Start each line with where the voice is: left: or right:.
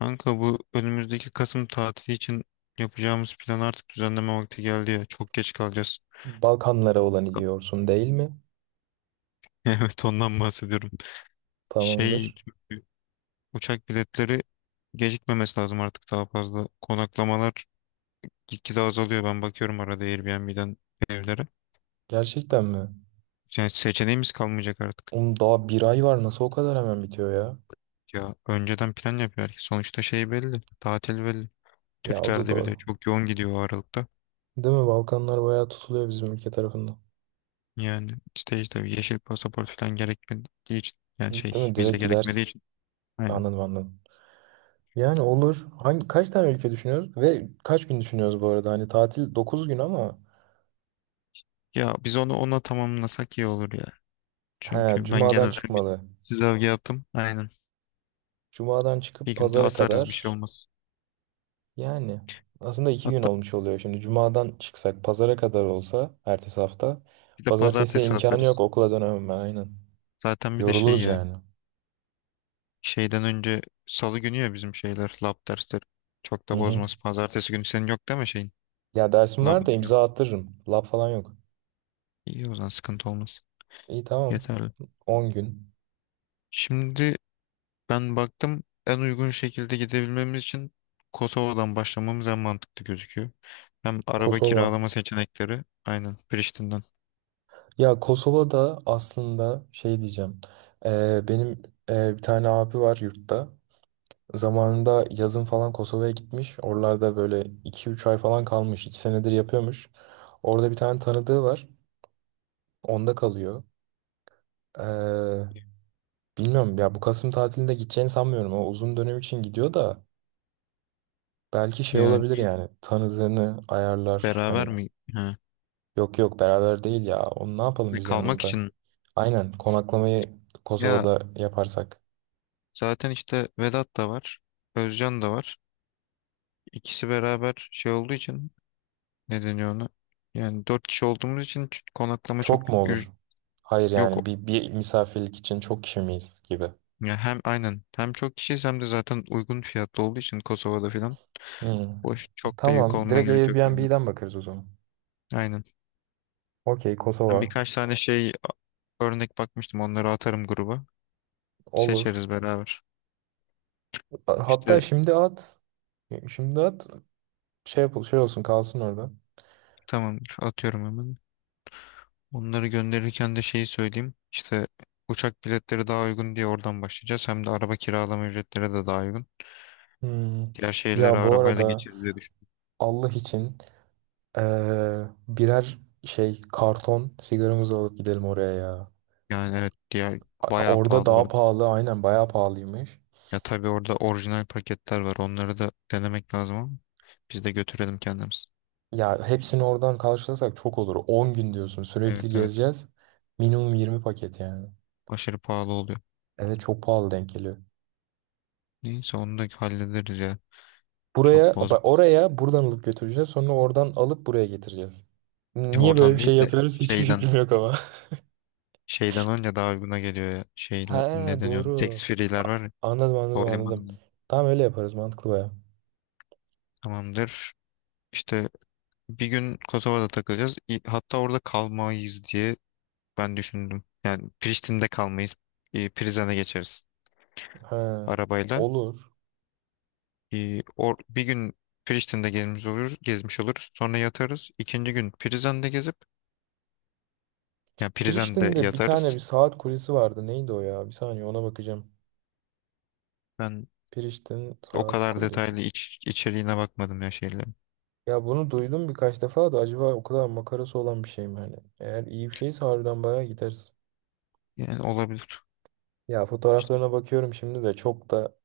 left: Kanka bu önümüzdeki Kasım tatili için yapacağımız plan artık düzenleme vakti geldi ya. Çok geç kalacağız.
right: Balkanlara olan gidiyorsun değil mi?
left: Evet ondan bahsediyorum. Şey
right: Tamamdır.
left: çünkü uçak biletleri gecikmemesi lazım artık daha fazla. Konaklamalar gitgide azalıyor. Ben bakıyorum arada Airbnb'den evlere.
right: Gerçekten mi?
left: Yani seçeneğimiz kalmayacak artık.
right: Oğlum daha bir ay var, nasıl o kadar hemen bitiyor ya?
left: Ya önceden plan yapıyor herkes. Sonuçta şey belli. Tatil belli.
right: Ya o da
left: Türklerde bile
right: doğru.
left: çok yoğun gidiyor o aralıkta.
right: Değil mi? Balkanlar bayağı tutuluyor bizim ülke tarafından.
left: Yani işte yeşil pasaport falan gerekmediği için yani
right: Değil
left: şey
right: mi?
left: vize
right: Direkt gidersin.
left: gerekmediği için. Aynen.
right: Anladım anladım. Yani olur. Hangi, kaç tane ülke düşünüyoruz? Ve kaç gün düşünüyoruz bu arada? Hani tatil 9 gün ama
left: Ya biz onu ona tamamlasak iyi olur ya.
right: he,
left: Çünkü ben
right: Cuma'dan
left: genel bir
right: çıkmalı.
left: çizelge yaptım. Aynen.
right: Cuma'dan
left: Bir
right: çıkıp
left: günde
right: pazara
left: asarız bir şey
right: kadar.
left: olmaz.
right: Yani aslında 2 gün
left: Hatta
right: olmuş oluyor. Şimdi cumadan çıksak pazara kadar olsa ertesi hafta.
left: bir de
right: Pazartesi
left: pazartesi
right: imkanı
left: asarız.
right: yok, okula dönemem ben, aynen.
left: Zaten bir de şey
right: Yoruluruz
left: ya.
right: yani.
left: Şeyden önce salı günü ya bizim şeyler lab dersleri. Çok
right: Hı
left: da
right: hı.
left: bozmaz. Pazartesi günü senin yok değil mi şeyin?
right: Ya dersim var
left: Labın
right: da
left: falan.
right: imza attırırım. Lab falan yok.
left: İyi o zaman sıkıntı olmaz.
right: İyi, tamam.
left: Yeterli.
right: 10 gün.
left: Şimdi ben baktım en uygun şekilde gidebilmemiz için Kosova'dan başlamamız en mantıklı gözüküyor. Hem araba
right: Kosova.
left: kiralama seçenekleri aynen Priştine'den.
right: Ya Kosova'da aslında şey diyeceğim. Benim bir tane abi var yurtta. Zamanında yazın falan Kosova'ya gitmiş. Oralarda böyle 2-3 ay falan kalmış. 2 senedir yapıyormuş. Orada bir tane tanıdığı var. Onda kalıyor. Ee, bilmiyorum ya, bu Kasım tatilinde gideceğini sanmıyorum. O uzun dönem için gidiyor da belki şey
left: Yani
right: olabilir, yani tanıdığını ayarlar. Hani,
left: beraber mi? Ha.
right: yok yok, beraber değil ya. Onu ne yapalım
left: Ne,
right: biz
left: kalmak
right: yanımızda?
left: için.
right: Aynen, konaklamayı
left: Ya
right: Kosova'da yaparsak.
left: zaten işte Vedat da var. Özcan da var. İkisi beraber şey olduğu için ne deniyor ona? Yani dört kişi olduğumuz için konaklama çok
right: Çok mu
left: ü-
right: olur? Hayır, yani
left: yok.
right: bir misafirlik için çok kişi miyiz gibi.
left: Ya hem aynen hem çok kişiyiz hem de zaten uygun fiyatlı olduğu için Kosova'da filan.
right: Hmm.
left: Boş çok da yük
right: Tamam,
left: olmaya
right: direkt
left: gerek yok. Bence.
right: Airbnb'den bakarız o zaman.
left: Aynen.
right: Okey,
left: Ben
right: Kosova.
left: birkaç tane şey örnek bakmıştım. Onları atarım gruba.
right: Olur.
left: Seçeriz beraber.
right: Hatta
left: İşte
right: şimdi at. Şimdi at. Şey yapıl, şey olsun, kalsın orada.
left: tamamdır. Atıyorum hemen. Onları gönderirken de şeyi söyleyeyim. İşte uçak biletleri daha uygun diye oradan başlayacağız. Hem de araba kiralama ücretleri de daha uygun.
right: Hmm.
left: Diğer şehirlere
right: Ya bu
left: arabayla
right: arada,
left: geçeriz diye düşün.
right: Allah için, birer şey karton sigaramızı alıp gidelim oraya ya.
left: Yani evet diğer bayağı
right: Orada
left: pahalı
right: daha
left: orada.
right: pahalı, aynen, bayağı pahalıymış.
left: Ya tabii orada orijinal paketler var. Onları da denemek lazım ama biz de götürelim kendimiz.
right: Ya hepsini oradan karşılasak çok olur. 10 gün diyorsun, sürekli
left: Evet evet
right: gezeceğiz. Minimum 20 paket yani.
left: aşırı pahalı oluyor.
right: Evet, çok pahalı denk geliyor.
left: Neyse onu da hallederiz ya. Çok
right: Buraya
left: bozmaz.
right: oraya buradan alıp götüreceğiz, sonra oradan alıp buraya getireceğiz.
left: Ya
right: Niye böyle bir
left: oradan
right: şey
left: değil de
right: yapıyoruz hiçbir
left: şeyden
right: fikrim yok ama.
left: şeyden önce daha uyguna geliyor ya.
right: Ha,
left: Şeyle ne deniyor? Tax
right: doğru.
left: free'ler
right: A-
left: var ya
right: Anladım anladım anladım.
left: havalimanında.
right: Tamam, öyle yaparız, mantıklı baya.
left: Tamamdır. İşte bir gün Kosova'da takılacağız. Hatta orada kalmayız diye ben düşündüm. Yani Priştine'de kalmayız. Prizren'e geçeriz
right: Ha,
left: arabayla.
right: olur.
left: Bir gün Priştine'de gezmiş oluruz. Sonra yatarız. İkinci gün Prizren'de gezip, yani Prizren'de
right: Priştine'de bir tane bir
left: yatarız.
right: saat kulesi vardı. Neydi o ya? Bir saniye, ona bakacağım.
left: Ben
right: Priştine
left: o
right: saat
left: kadar
right: kulesi.
left: detaylı içeriğine bakmadım ya şeylerin.
right: Ya bunu duydum birkaç defa da, acaba o kadar makarası olan bir şey mi hani? Eğer iyi bir şeyse harbiden bayağı gideriz.
left: Yani olabilir.
right: Ya
left: İşte
right: fotoğraflarına bakıyorum şimdi de, çok da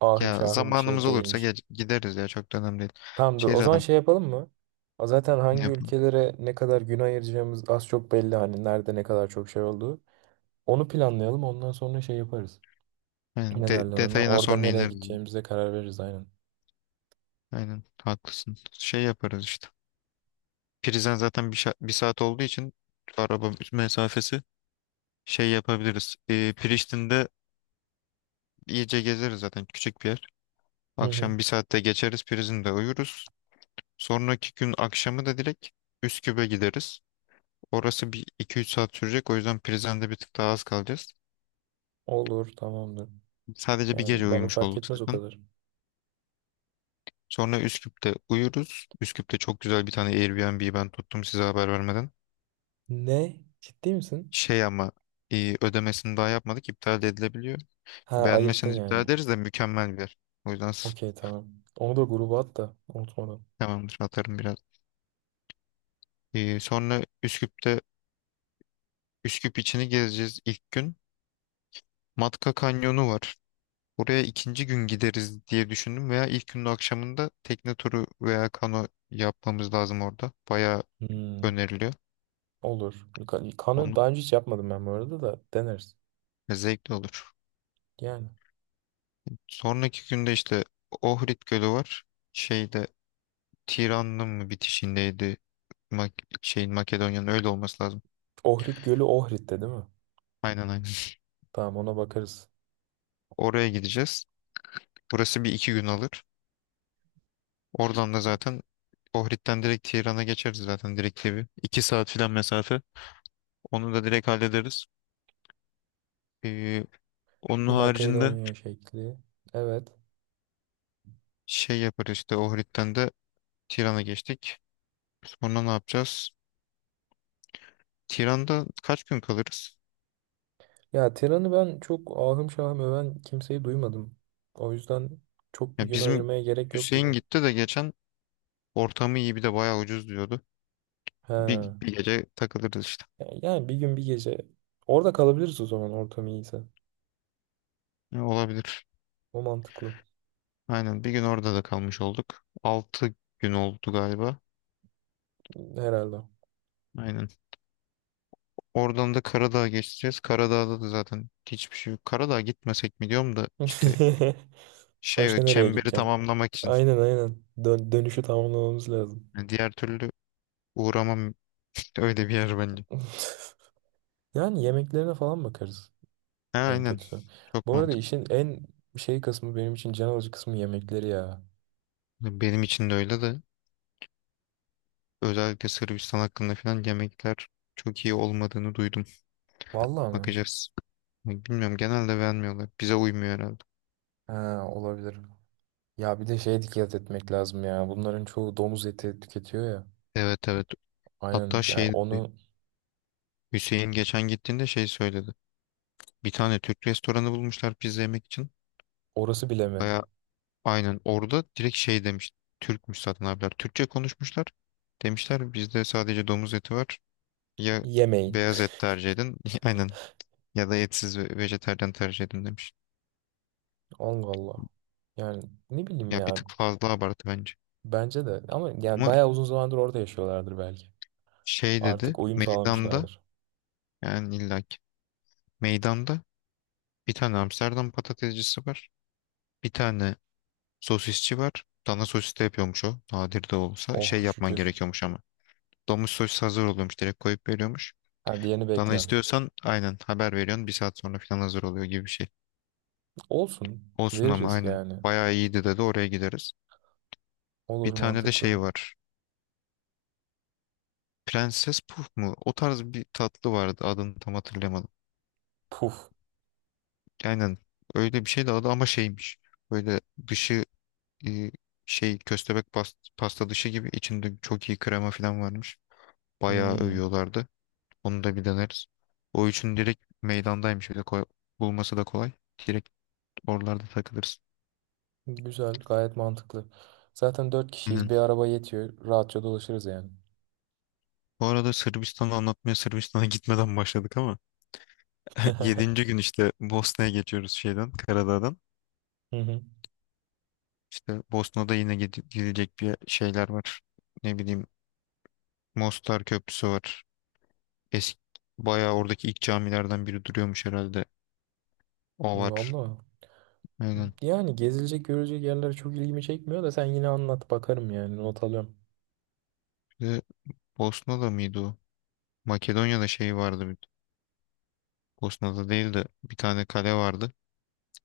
right: ahım
left: ya
right: şahım bir şey
left: zamanımız olursa
right: değilmiş.
left: gideriz ya çok da önemli değil.
right: Tamam dur.
left: Şey
right: O zaman
left: zaten
right: şey yapalım mı? A, zaten
left: ne
right: hangi
left: yapalım.
right: ülkelere ne kadar gün ayıracağımız az çok belli, hani nerede ne kadar çok şey olduğu. Onu planlayalım. Ondan sonra şey yaparız.
left: Yani
right: Ne derler ona?
left: detayına
right: Orada
left: sonra
right: nereye
left: ineriz.
right: gideceğimize karar veririz, aynen.
left: Aynen haklısın. Şey yaparız işte. Prizden zaten bir saat olduğu için araba mesafesi şey yapabiliriz. Priştine'de iyice gezeriz zaten küçük bir yer.
right: Hı hı.
left: Akşam bir saatte geçeriz Prizren'de uyuruz. Sonraki gün akşamı da direkt Üsküp'e gideriz. Orası bir iki üç saat sürecek. O yüzden Prizren'de bir tık daha az kalacağız.
right: Olur, tamamdır.
left: Sadece bir
right: Yani
left: gece
right: bana
left: uyumuş
right: fark
left: olduk
right: etmez o
left: zaten.
right: kadar.
left: Sonra Üsküp'te uyuruz. Üsküp'te çok güzel bir tane Airbnb ben tuttum size haber vermeden.
right: Ne? Ciddi misin?
left: Şey ama ödemesini daha yapmadık. İptal de edilebiliyor.
right: Ha, ayırttın
left: Beğenmezseniz iptal
right: yani.
left: ederiz de mükemmel bir yer. O yüzden
right: Okey, tamam. Onu da gruba at da, unutmadan.
left: tamamdır atarım biraz. Sonra Üsküp içini gezeceğiz ilk gün. Matka Kanyonu var. Buraya ikinci gün gideriz diye düşündüm veya ilk günün akşamında tekne turu veya kano yapmamız lazım orada. Bayağı
right: Hmm,
left: öneriliyor.
right: olur. Kanı
left: Onun
right: daha önce hiç yapmadım ben, bu arada da deneriz.
left: zevkli olur.
right: Yani.
left: Sonraki günde işte Ohrid Gölü var. Şeyde Tiran'ın mı bitişindeydi? Mak Şeyin Makedonya'nın öyle olması lazım.
right: Ohrid Gölü Ohrid'de değil mi?
left: Aynen aynen.
right: Tamam, ona bakarız.
left: Oraya gideceğiz. Burası bir iki gün alır. Oradan da zaten Ohrid'den direkt Tiran'a geçeriz zaten direkt gibi. 2 saat filan mesafe. Onu da direkt hallederiz. Ee, Onun
right: Bir
left: haricinde
right: Makedonya şekli. Evet.
left: şey yaparız işte Ohrid'den de Tiran'a geçtik. Sonra ne yapacağız? Tiran'da kaç gün kalırız?
right: Ya Tiran'ı ben çok ahım şahım öven kimseyi duymadım. O yüzden çok bir
left: Ya
right: gün
left: bizim
right: ayırmaya gerek yok gibi.
left: Hüseyin gitti de geçen ortamı iyi bir de bayağı ucuz diyordu.
right: He.
left: Bir gece takılırız işte.
right: Yani bir gün bir gece. Orada kalabiliriz o zaman, ortam iyiyse.
left: Ya, olabilir.
right: O mantıklı.
left: Aynen bir gün orada da kalmış olduk. 6 gün oldu galiba.
right: Herhalde.
left: Aynen. Oradan da Karadağ'a geçeceğiz. Karadağ'da da zaten hiçbir şey yok. Karadağ'a gitmesek mi diyorum da işte şey
right: Başka nereye
left: çemberi
right: gideceksin?
left: tamamlamak için.
right: Aynen aynen. Dönüşü tamamlamamız lazım.
left: Yani diğer türlü uğramam işte öyle bir yer bence.
right: Yani yemeklerine falan bakarız.
left: Ha,
right: En
left: aynen
right: kötüsü.
left: çok
right: Bu arada
left: mantıklı.
right: işin en şey kısmı, benim için can alıcı kısmı yemekleri ya.
left: Benim için de öyle de özellikle Sırbistan hakkında falan yemekler çok iyi olmadığını duydum.
right: Vallahi mi?
left: Bakacağız. Bilmiyorum genelde beğenmiyorlar. Bize uymuyor herhalde.
right: Ha, olabilir. Ya bir de şeye dikkat etmek lazım ya. Bunların çoğu domuz eti tüketiyor ya.
left: Evet evet.
right: Aynen
left: Hatta
right: ya,
left: şey dedi.
right: onu.
left: Hüseyin geçen gittiğinde şey söyledi. Bir tane Türk restoranı bulmuşlar pizza yemek için.
right: Orası bile mi?
left: Aynen orada direkt şey demiş. Türkmüş zaten abiler. Türkçe konuşmuşlar. Demişler bizde sadece domuz eti var. Ya
right: Yemeyin.
left: beyaz et tercih edin. Aynen. Ya da etsiz ve vejetaryen tercih edin demiş.
right: Allah Allah. Yani, ne bileyim
left: Ya bir
right: ya.
left: tık fazla abartı bence.
right: Bence de, ama yani
left: Ama
right: bayağı uzun zamandır orada yaşıyorlardır belki.
left: şey dedi.
right: Artık uyum
left: Meydanda
right: sağlamışlardır.
left: yani illaki. Meydanda bir tane Amsterdam patatescisi var. Bir tane sosisçi var. Dana sosis de yapıyormuş o. Nadir de olsa.
right: Oh
left: Şey yapman
right: şükür.
left: gerekiyormuş ama. Domuz sosis hazır oluyormuş. Direkt koyup veriyormuş.
right: Ha, diğerini
left: Bana
right: bekliyorum.
left: istiyorsan aynen haber veriyorsun. Bir saat sonra falan hazır oluyor gibi bir şey.
right: Olsun.
left: Olsun ama
right: Veririz
left: aynen.
right: yani.
left: Bayağı iyiydi dedi oraya gideriz. Bir
right: Olur,
left: tane de şey
right: mantıklı.
left: var. Prenses Puf mu? O tarz bir tatlı vardı. Adını tam hatırlamadım.
right: Puf.
left: Aynen. Öyle bir şeydi adı ama şeymiş. Böyle dışı e, şey köstebek pasta dışı gibi içinde çok iyi krema falan varmış. Bayağı
right: Hmm.
left: övüyorlardı. Onu da bir deneriz. O üçün direkt meydandaymış. Bir de bulması da kolay. Direkt oralarda takılırız.
right: Güzel. Gayet mantıklı. Zaten 4 kişiyiz. Bir araba yetiyor. Rahatça dolaşırız yani.
left: Bu arada Sırbistan'ı anlatmaya Sırbistan'a gitmeden başladık ama yedinci gün işte Bosna'ya geçiyoruz şeyden Karadağ'dan.
right: Hı hı.
left: İşte Bosna'da yine gidecek bir şeyler var. Ne bileyim Mostar Köprüsü var. Eski bayağı oradaki ilk camilerden biri duruyormuş herhalde. O var.
right: Vallahi.
left: Aynen.
right: Yani gezilecek görecek yerler çok ilgimi çekmiyor da sen yine anlat, bakarım yani, not alıyorum.
left: Bir de Bosna'da mıydı o? Makedonya'da şey vardı. Bosna'da değil de bir tane kale vardı.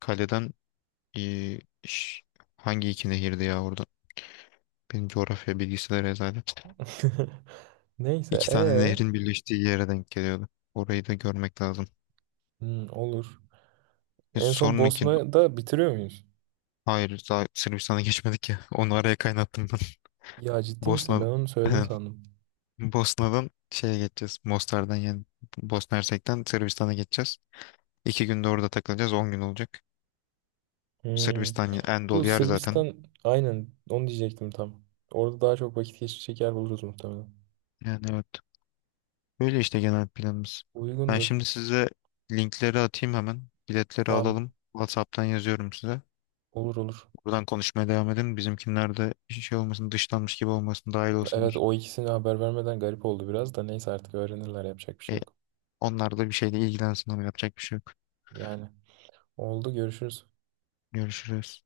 left: Kaleden eee, ş- hangi iki nehirdi ya orada? Benim coğrafya bilgisi de rezalet.
right: Neyse
left: İki tane
right: ee
left: nehrin birleştiği yere denk geliyordu. Orayı da görmek lazım.
right: Hmm, olur. En son
left: Sonraki.
right: Bosna'da bitiriyor muyuz?
left: Hayır, daha Sırbistan'a geçmedik ya. Onu araya kaynattım ben.
right: Ya ciddi misin? Ben
left: Bosna.
right: onu söyledin
left: Aynen.
right: sandım.
left: Bosna'dan şeye geçeceğiz. Mostar'dan yani Bosna Hersek'ten Sırbistan'a geçeceğiz. 2 günde orada takılacağız. 10 gün olacak.
right: Hmm.
left: Sırbistan en
right: Bu
left: dolu yer zaten.
right: Sırbistan, aynen onu diyecektim tam. Orada daha çok vakit geçirecek yer buluruz muhtemelen.
left: Yani evet. Böyle işte genel planımız. Ben
right: Uygundur.
left: şimdi size linkleri atayım hemen. Biletleri
right: Tamam.
left: alalım. WhatsApp'tan yazıyorum size.
right: Olur olur.
left: Buradan konuşmaya devam edelim. Bizimkinler de şey olmasın, dışlanmış gibi olmasın, dahil
right: Evet,
left: olsunlar.
right: o ikisini haber vermeden garip oldu biraz da, neyse artık öğrenirler, yapacak bir şey
left: E,
right: yok.
left: Onlar da bir şeyle ilgilensin ama yapacak bir şey yok.
right: Yani, oldu görüşürüz.
left: Görüşürüz.